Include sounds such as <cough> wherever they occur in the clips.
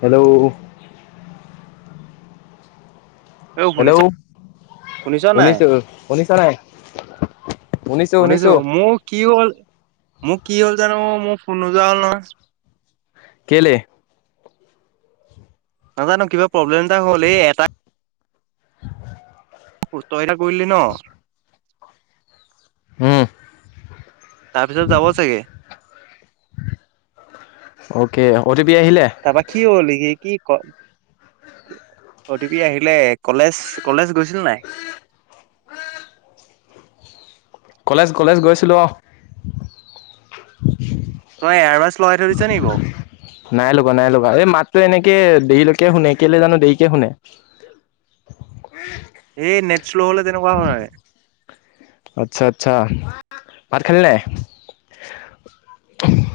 Hello, এ শুনিছ hello শুনিছ নাই? শুনিছোঁ শুনিছনে নাই শুনিছো মোৰ কি হ'ল। মোক কি হ'ল জানো মোৰ ফোন নোযোৱা হ'ল নহয়। কেলে? নাজানো কিবা প্ৰব্লেম এটা হ'ল এই এটা সুস্থ এটা কৰিলি ন। উম তাৰপিছত যাব চাগে। অকে অ পি আহিলে তাৰপা কি হ'ল কি কি ক অতিপি আহিলে কলেজ কলেজ গৈছিল নাই। <unintelligible> কলেজ কলেজ গৈছিলোঁ অ'। ত ইয়াৰ বছ নাই লগা নাই লগা এই মাত্ৰো এনেকে দেলৈকে কে শুনে কেলে জানো দেকে শুনে। এই নেট শ্ল' হলে তেনেকুৱা হয় নাই। আচ্ছা আচ্ছা ভাত খেলনে?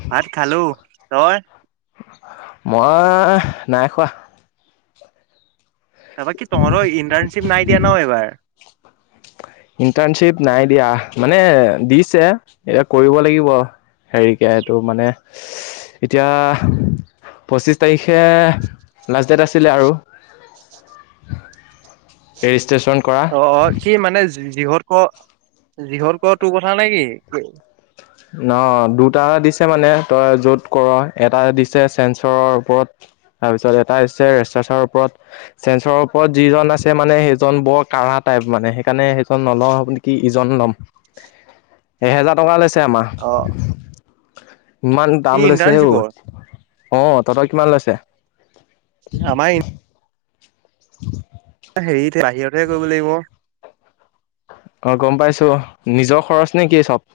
ভাত খালো তই? মই নাই খোৱা। তাৰাপ কি তহৰো ইণ্টাৰ্ণশ্বিপ নাই দিয়া ন এইবাৰ। ইণ্টাৰণশ্বিপ নাই দিয়া মানে দিছে এতিয়া কৰিব লাগিব। হেৰিকে এইটো মানে এতিয়া পঁচিছ তাৰিখে লাষ্ট ডেট আছিলে আৰু। এই অ কি মানে যিহত ক যিহত ক তোৰ কথা নে কি? ন দুটা দিছে মানে তই য'ত কৰ এটা দিছে চেঞ্চৰৰ ওপৰত তাৰপিছত এটা হৈছে ৰেচাৰছৰ ওপৰত চেঞ্চৰৰ ওপৰত যিজন আছে মানে সেইজন বৰ কঢ়া <unintelligible> চমাহ অ' ইমান কি দাম লৈছে হও ইণ্টাৰ্ণশ্বিপৰ? অ তহঁতই কিমান লৈছে? আমাৰ উ। হেৰিতে বাহিৰতহে কৰিব লাগিব। অ গম পাইছো নিজৰ খৰচ নে কি চব।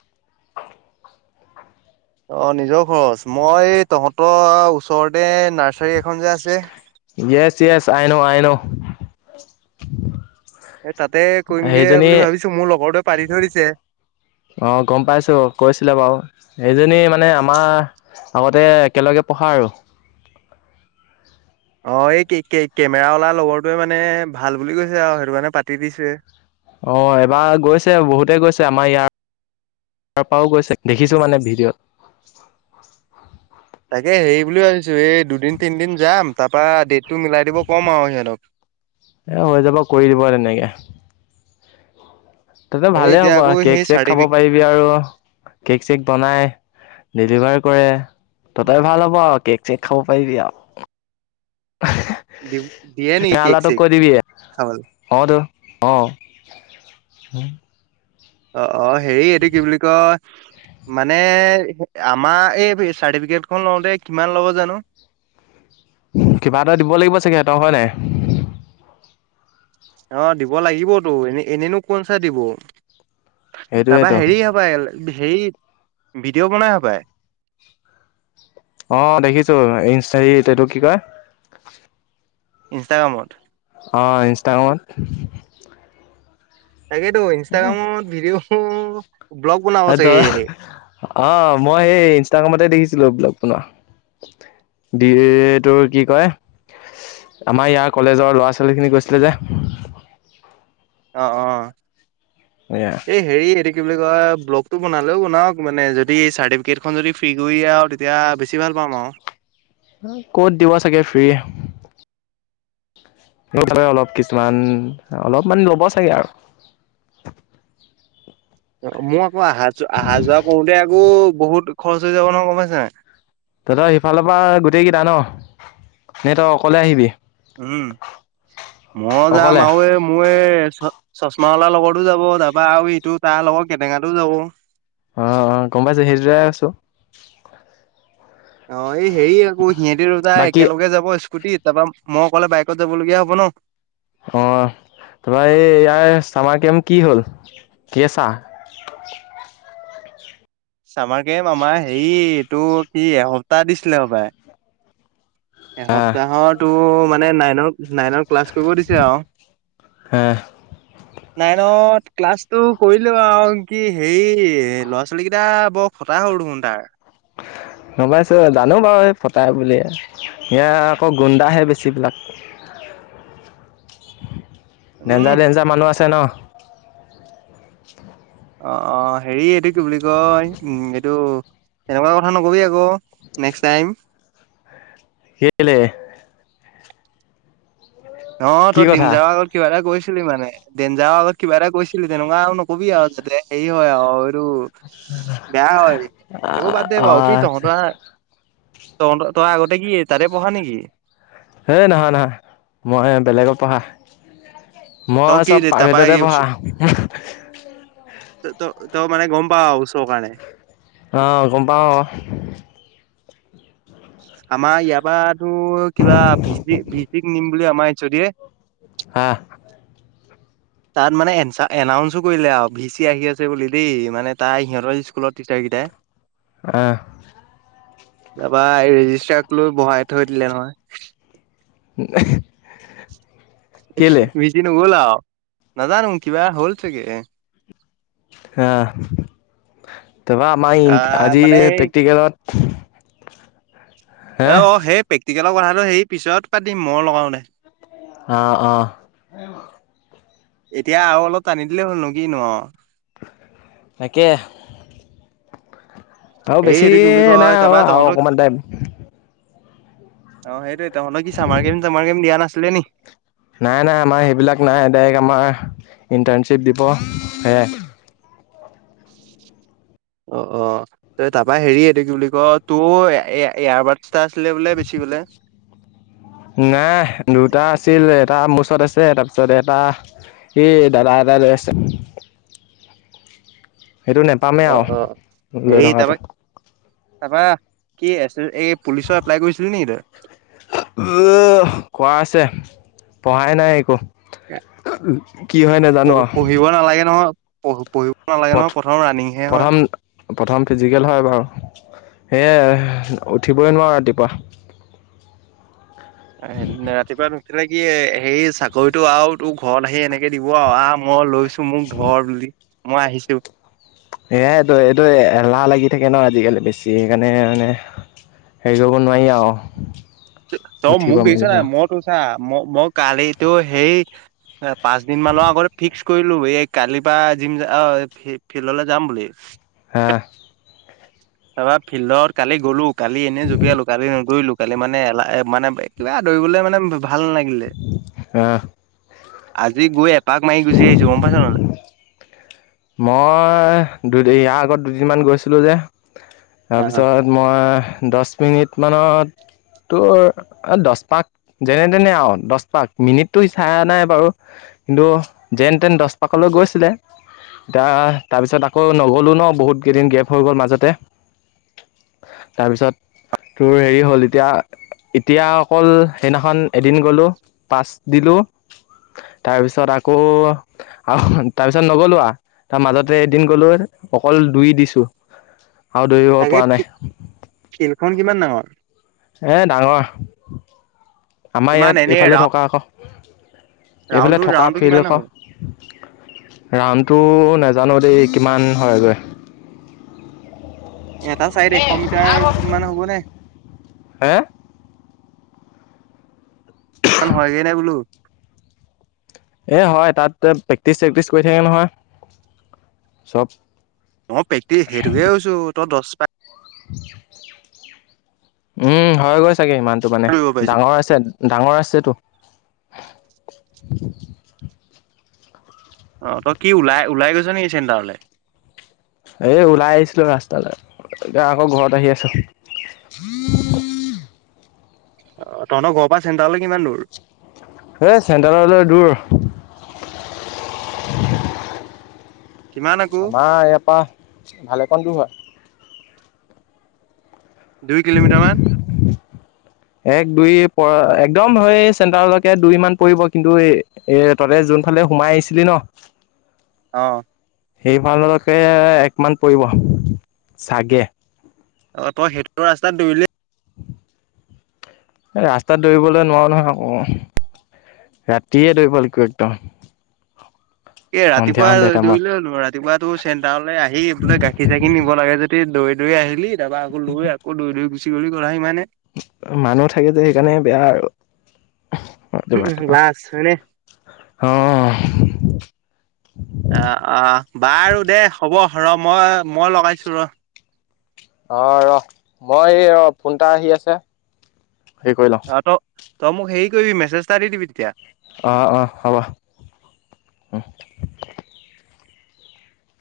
অ নিজৰ খৰচ মই তহঁতৰ ওচৰতে নাৰ্চাৰী এখন যে আছে ছ ছ আই নো আই ন'। এ তাতে কৰিমগে সেইজনী বুলি ভাবিছো মোৰ লগৰটোৱে পাৰ ধৰিছে। অ গম পাইছো কৈছিলে বাৰু এইজনী মানে আমাৰ আগতে একেলগে পঢ়া আৰু। অ', এই কেমেৰা লা লগৰটোৱে মানে ভাল বুলি কৈছে আৰু সেইটো কাৰানে পাতি দিছোৱয়ে। অ', এবাৰ গৈছে বহুতে গৈছে আমাৰ ইয়াৰ তাৰ পৰাও গৈছে দেখিছোঁ মানে ভিডিঅ'ত। তাকে হেৰি বুলি ভাবিছো এই দুদিন তিনদিন যাম তাৰপা ড তটো মিলাই দিব কম আৰু সিহঁতক। এ হৈ যাব কৰি দিব তে এই ভালেই এতিয়া হ'ব আকৌ কেক সেই চেক খাব চাৰ্টিফিক পাৰিবি আৰু কেক চেক বনাই। ডেলিভাৰ কৰে ততই ভাল হ'ব আৰু কেক চেক খাব পাৰিবি আৰু। দিয়ে নেকি কেক লাটো চেক কৰিবি খাবলৈ অতো অঁ'। অ', অ', হেৰি এইটো কি বুলি কয় মানে আমাৰ এই চাৰ্টিফিকেট খ লওঁতে কিমান ল'ব জানো। <unintelligible> কিবা এটা দিব লাগিব চাগে সিহঁতৰ হয় নাই। অ', দিব লাগিবতো এনে এনেইনো কোন চাই দিব। <inaudible> সেইটোয়েতো হেৰি ভিডিঅ' বনায় হ পায় অ দেখিছো ইঞ্চ এইটোক কি কয় ইনষ্টাগ্ৰামত অঁ ইনষ্টাগ্ৰত তাকেতো ইনষ্টাগ্ৰামত ভিডিঅ' ব্লগ বনাব চাগে <unintelligible> অ মই সেই ইনষ্টাগ্ৰামতে দেখিছিলো ব্লগ বনোৱা <unintelligible> তোৰ কি কয় আমাৰ ইয়াৰ কলেজৰ ল'ৰা ছোৱালী খিনি গৈছিলে যে অ অ এয়া এই হেৰি <unintelligible> কি বুলি কয় ব্লগটো বনালেও বনাওক মানে যদি চাৰ্টিফিকেটখন যদি ফ্ৰী কৰি আৰু তেতিয়া বেছি ভাল <inaudible> ক'ত দিব চাগে ফ্ৰ্ৰী <unintelligible> কিছুমান অলপমান ল'ব চাগে আৰু <unintelligible> <unintelligible> মই আকৌ আহা যোৱা আহা যোৱা কৰোতে আকৌ বহুত খৰচ হৈ যাব নহয় গম পাইছ <unintelligible> দাদা সিফালৰ পৰা গোটেই কেইটা ন ন তই অকলে আহিবি উম মই যাম অকলে আৰুে য়ে মূৰে <unintelligible> চশমা অলাৰ লগৰতো যাব তাপৰা আৰু ইটো তাৰ লগৰ কেটেঙাটো যাব অ অ গম পাইছেো <unintelligible> আছো অ এই হেৰি আকৌ সিহঁতি দুটা বাকী একেলগে যাব <unintelligible> <unintelligible> তাৰপৰা মই অকলে বাইকত যাবলগীয়া হ'ব ন অ তাপৰা এই ইয়াৰ চামাৰ কেম কি হ'ল কেচা <unintelligible> চামাৰকেম আমাৰ হেৰি এইটো কি এসপ্তাহ দিছিলে হবায় আহ এসপ্তাহতো মানে নাই <unintelligible> নাইনৰ ক্লাছ কৰিব দিছে আৰু আহ নাইনত ক্লাছটো কৰিলো আৰু কি হেৰি ল'ৰা ছোৱালী কেইটা বৰ <unintelligible> <inaudible> নমাইছোঁ জানো বাৰু এই ফটাই বুলিয়ে এ আকৌ গুণ্ডাহে বেছিবিলাক <unintelligible> উম ডেঞ্জাৰ ডেঞ্জাৰ মানুহ আছে ন অ অ হেৰি এইটো কি বুলি কয় উম এইটো তেনেকুৱা কথা নকবি আকৌ নেক্সট টাইম কেলে অ কি তই দিন কথা দিঞ্জা কিবা এটা কৈ <unintelligible> <unintelligible> মানে ডেঞ্জাৰ আগত কিবা এটা কৈছিলি তেনেকুৱা আৰু নকবি আৰু যাতে হেৰি হয় আৰু এইটো <unintelligible> বেয়া হয় সেইবোৰ বাদ দে বাৰু কি আহ তহঁত <unintelligible> ত তই আগতেে কি তাতে পঢ়া নেকি হেই নহয়-নহয় মই বেলেগত পঢ়া। তই মই কি চব তাৰপা প্ৰায়ভেততে পঢ়া। ত-ত তই গম মানে পাওঁ আৰু ওচৰৰ কাৰনে। অ' গম পাওঁ। আমাৰ ইয়াৰ পৰাতো কিবা ভিপি-ভিপিক নিম বুলি আমাৰ এইচ চোদী এ দিয়ে হা তাত মানে এনচা এনাউঞ্চো কৰিলে আৰু ভি চি আহি আছে বুলি দেই মানে তাই সিহঁতৰ স্কুলত টিচাৰ গীতাই অহ, তাৰপা ৰেজিষ্টাৰক লৈ বহাই থৈ দিলে নহয়। <inaudible> কেলে বিজি নগ'ল আও নাজানো কিবা হ'ল ছাগে। হ তাপা আমাৰ আহ আজি মানে এই প্ৰেক্টিকেলত, হে অ-অ সেই প্ৰেক্টিকেলৰ কথাটো সেই পিছত পাতিম মই লগাওনে অহ-অহ, এতিয়া আৰু অলপ টানি দিলে হ'ল ন কিনো‌ আও, তাকে আৰু এই বেছি হেৰি এইটো কি বুলি নাই কয় আৰু তাৰপৰা আৰু তহঁত অকণমান টাইম অ' সেইটোৱে তহঁতৰ কি চামাৰ কেম তামাৰ কেম দিয়া নাছিলে নি? নাই-নাই আমাৰ সেইবিলাক নাই ডাইৰেক্ট আমাৰ ইণ্টাৰ্ণশ্বিপ দিব সেয়াই অ-অ তই তাৰপা হেৰি এইটো কি বুলি ক তোৰ এ এয়াৰ বাডচ এটা আছিলে বোলে বেছিলি বোলে। নাই দুটা আছিল এটা মোৰ ওচৰত আছে তাৰপিছত এটা সেই দাদা এটাই লৈ আছে। সেইটো নেপামেই অ অ আৰু লৈ হেৰি তাৰপা থকাটো। তাৰপা কি আছিল এই পুলিচৰ এপ্লাই কৰিছিলি নেকি তই? কোৱা আছে? পঢ়াই নাই একো কি হয় নাজানো আৰু? পঢ়ি-পঢ়িব, প্ৰথম-প্ৰথম ফিজিকেল হয় বাৰু। সেয়ে উঠিবই নোৱাৰো ৰাতিপুৱা। সেইদি ৰাতিপুৱা নুঠিলে কি হে চাকৰিটো আৰু তোৰ ঘৰত আহি এনেকে ত দিব আৰু অহ মই লৈছো মোক ধৰ বুলি মই আহিছো। সেয়াইটো এইটো এলাহ লাগি থাকে ন আজিকালি বেছি সেইকাৰণে মানে হেৰি কৰিব নোৱাৰি আৰু উঠিব মেলিব। ম মই কালিতো সেই পাঁচ দিন মানৰ আগতে ফিক্স কৰিলো এই কালিৰ পৰা জিম অ' ফিল্ডলৈ যাম বুলি। হা তাৰপৰা ফিল্ডৰ কালি গ'লো কালি এনে জপিয়ালো কালি নদৰিলো কালি মানে এলাহ মানে কিবা দৰিবলে মানে ভাল নালাগিলে। আহ আজি গৈ এপাক মাৰি গুচি আহিছো গম পাইছ নাই তই। মই দুই ইয়াৰ আগত দুদিনমান গৈছিলো যে। অ তাৰপিছত মই দচ মিনিটমানত, তোৰ দচ পাক যেনে তেনে আৰু দচ পাক মিনিটতটো চাই নাই বাৰু। কিন্তু যেন তেন দছ পাকলৈ গৈছিলে, এতিয়া তাৰপিছত আকৌ নগ'লো ন বহুত কেইদিন গেপ হৈ গ'ল মাজতে। তাৰপিছত তোৰ হেৰি হ'ল এতিয়া-এতিয়া অকল সেইদিনাখন এদিন গ'লোঁ। পাচ দিলো তাৰপিছত আকৌ তাৰপিছত নগলো তাৰ মাজতে এদিন গলো অকল দুই দিছো। আৰু দৌৰিব তাকে পৰা নাই। ফিল্ডখন কিমান ডাঙৰ এ ডাঙৰ আমাৰ কিমান ইয়াত এনেই এইফালে থকা আকৌ। এইফালে ৰাউণ্ডটো থকা ৰাউণ্ডটো ফিল্ড‌ কিমান হ'ব আকৌ ৰাউণ্ডটো নাজানো দেই কিমান হয়গৈ এটা চাইদ এশ মিটাৰ মান হ'বনে হে ইমান হয়গৈ নাই বোলো এই হয় তা প্ৰেক্টিচ চেক্টিচ কৰি থাকে নহয় চব অ প্ৰেক্টি সেইটোকে কৈছো তই দহ পাক উম হৈ গৈছে চাগে ইমানটো মানে দৌৰিব পাৰিছ ডাঙৰ আছে ডাঙৰ আছেতো <inaudible> অ তই কি ওলাই ওলাই গৈছ নেকি চেণ্টাৰলে এ ওলাই আহিছিলো ৰাস্তালৈ এতিয়া আকৌ ঘৰত আহি আছো <inaudible> হম অ তহঁতৰ ঘৰৰ পৰা চেণ্টাৰলৈ কিমান দূৰ এ চেণ্টাৰতলৈ দূৰ <unintelligible> কিমান আকৌ আমাৰ ইয়াৰ পৰা ভালেমান দূৰ হয়। দুই কিলোমিটাৰ মান <inaudible> এক দুই পৰা একদম হয় চেণ্টাৰলৈকে দুই মান পৰিব। কিন্তু এ ততে যত ফালে সোমাই আহিছিলি ন <unintelligible> আহ সেইফালকৈ একমান পৰিব চাগে। অ তই সেইটো ৰাস্তাত ধৰিলি <unintelligible> এই ৰাস্তাত দৌৰিবলৈ নোৱাৰো নহয় আকৌ। ৰাতিে দৈ পালিকো একদম <unintelligible> এ সন্ধিয়া ৰাতিপুৱা সন্ধিয়া টাইমত দৌৰিলে হ'লো ৰাতিপুৱাাতটো চেণ্টাৰলৈ আহি বোলে, গাখীৰ চাখি নিব লাগে যদি দৌৰি দৌৰি আহিলি তাৰপৰা আকৌ লৈ আকৌ দৈৰি গুচি গল'লিানে <unintelligible> মানুহ থাকে যে, সেইকাৰণে বেয়া আৰু। অজাট লাজ হয়নে বা অ <unintelligible> অ অ বাৰু দে হ'ব ৰ মই মই লগাইছো ৰ অ ৰহ মই ৰ ফোন এটা আহি আছে হেৰি কৰি লওঁ অ' <unintelligible> <inaudible> <inaudible> ত মোক হেৰি কৰিবি মেছেজ এটা দি দিবি তেতিয়া। অঁ অঁ হ'ব <inaudible>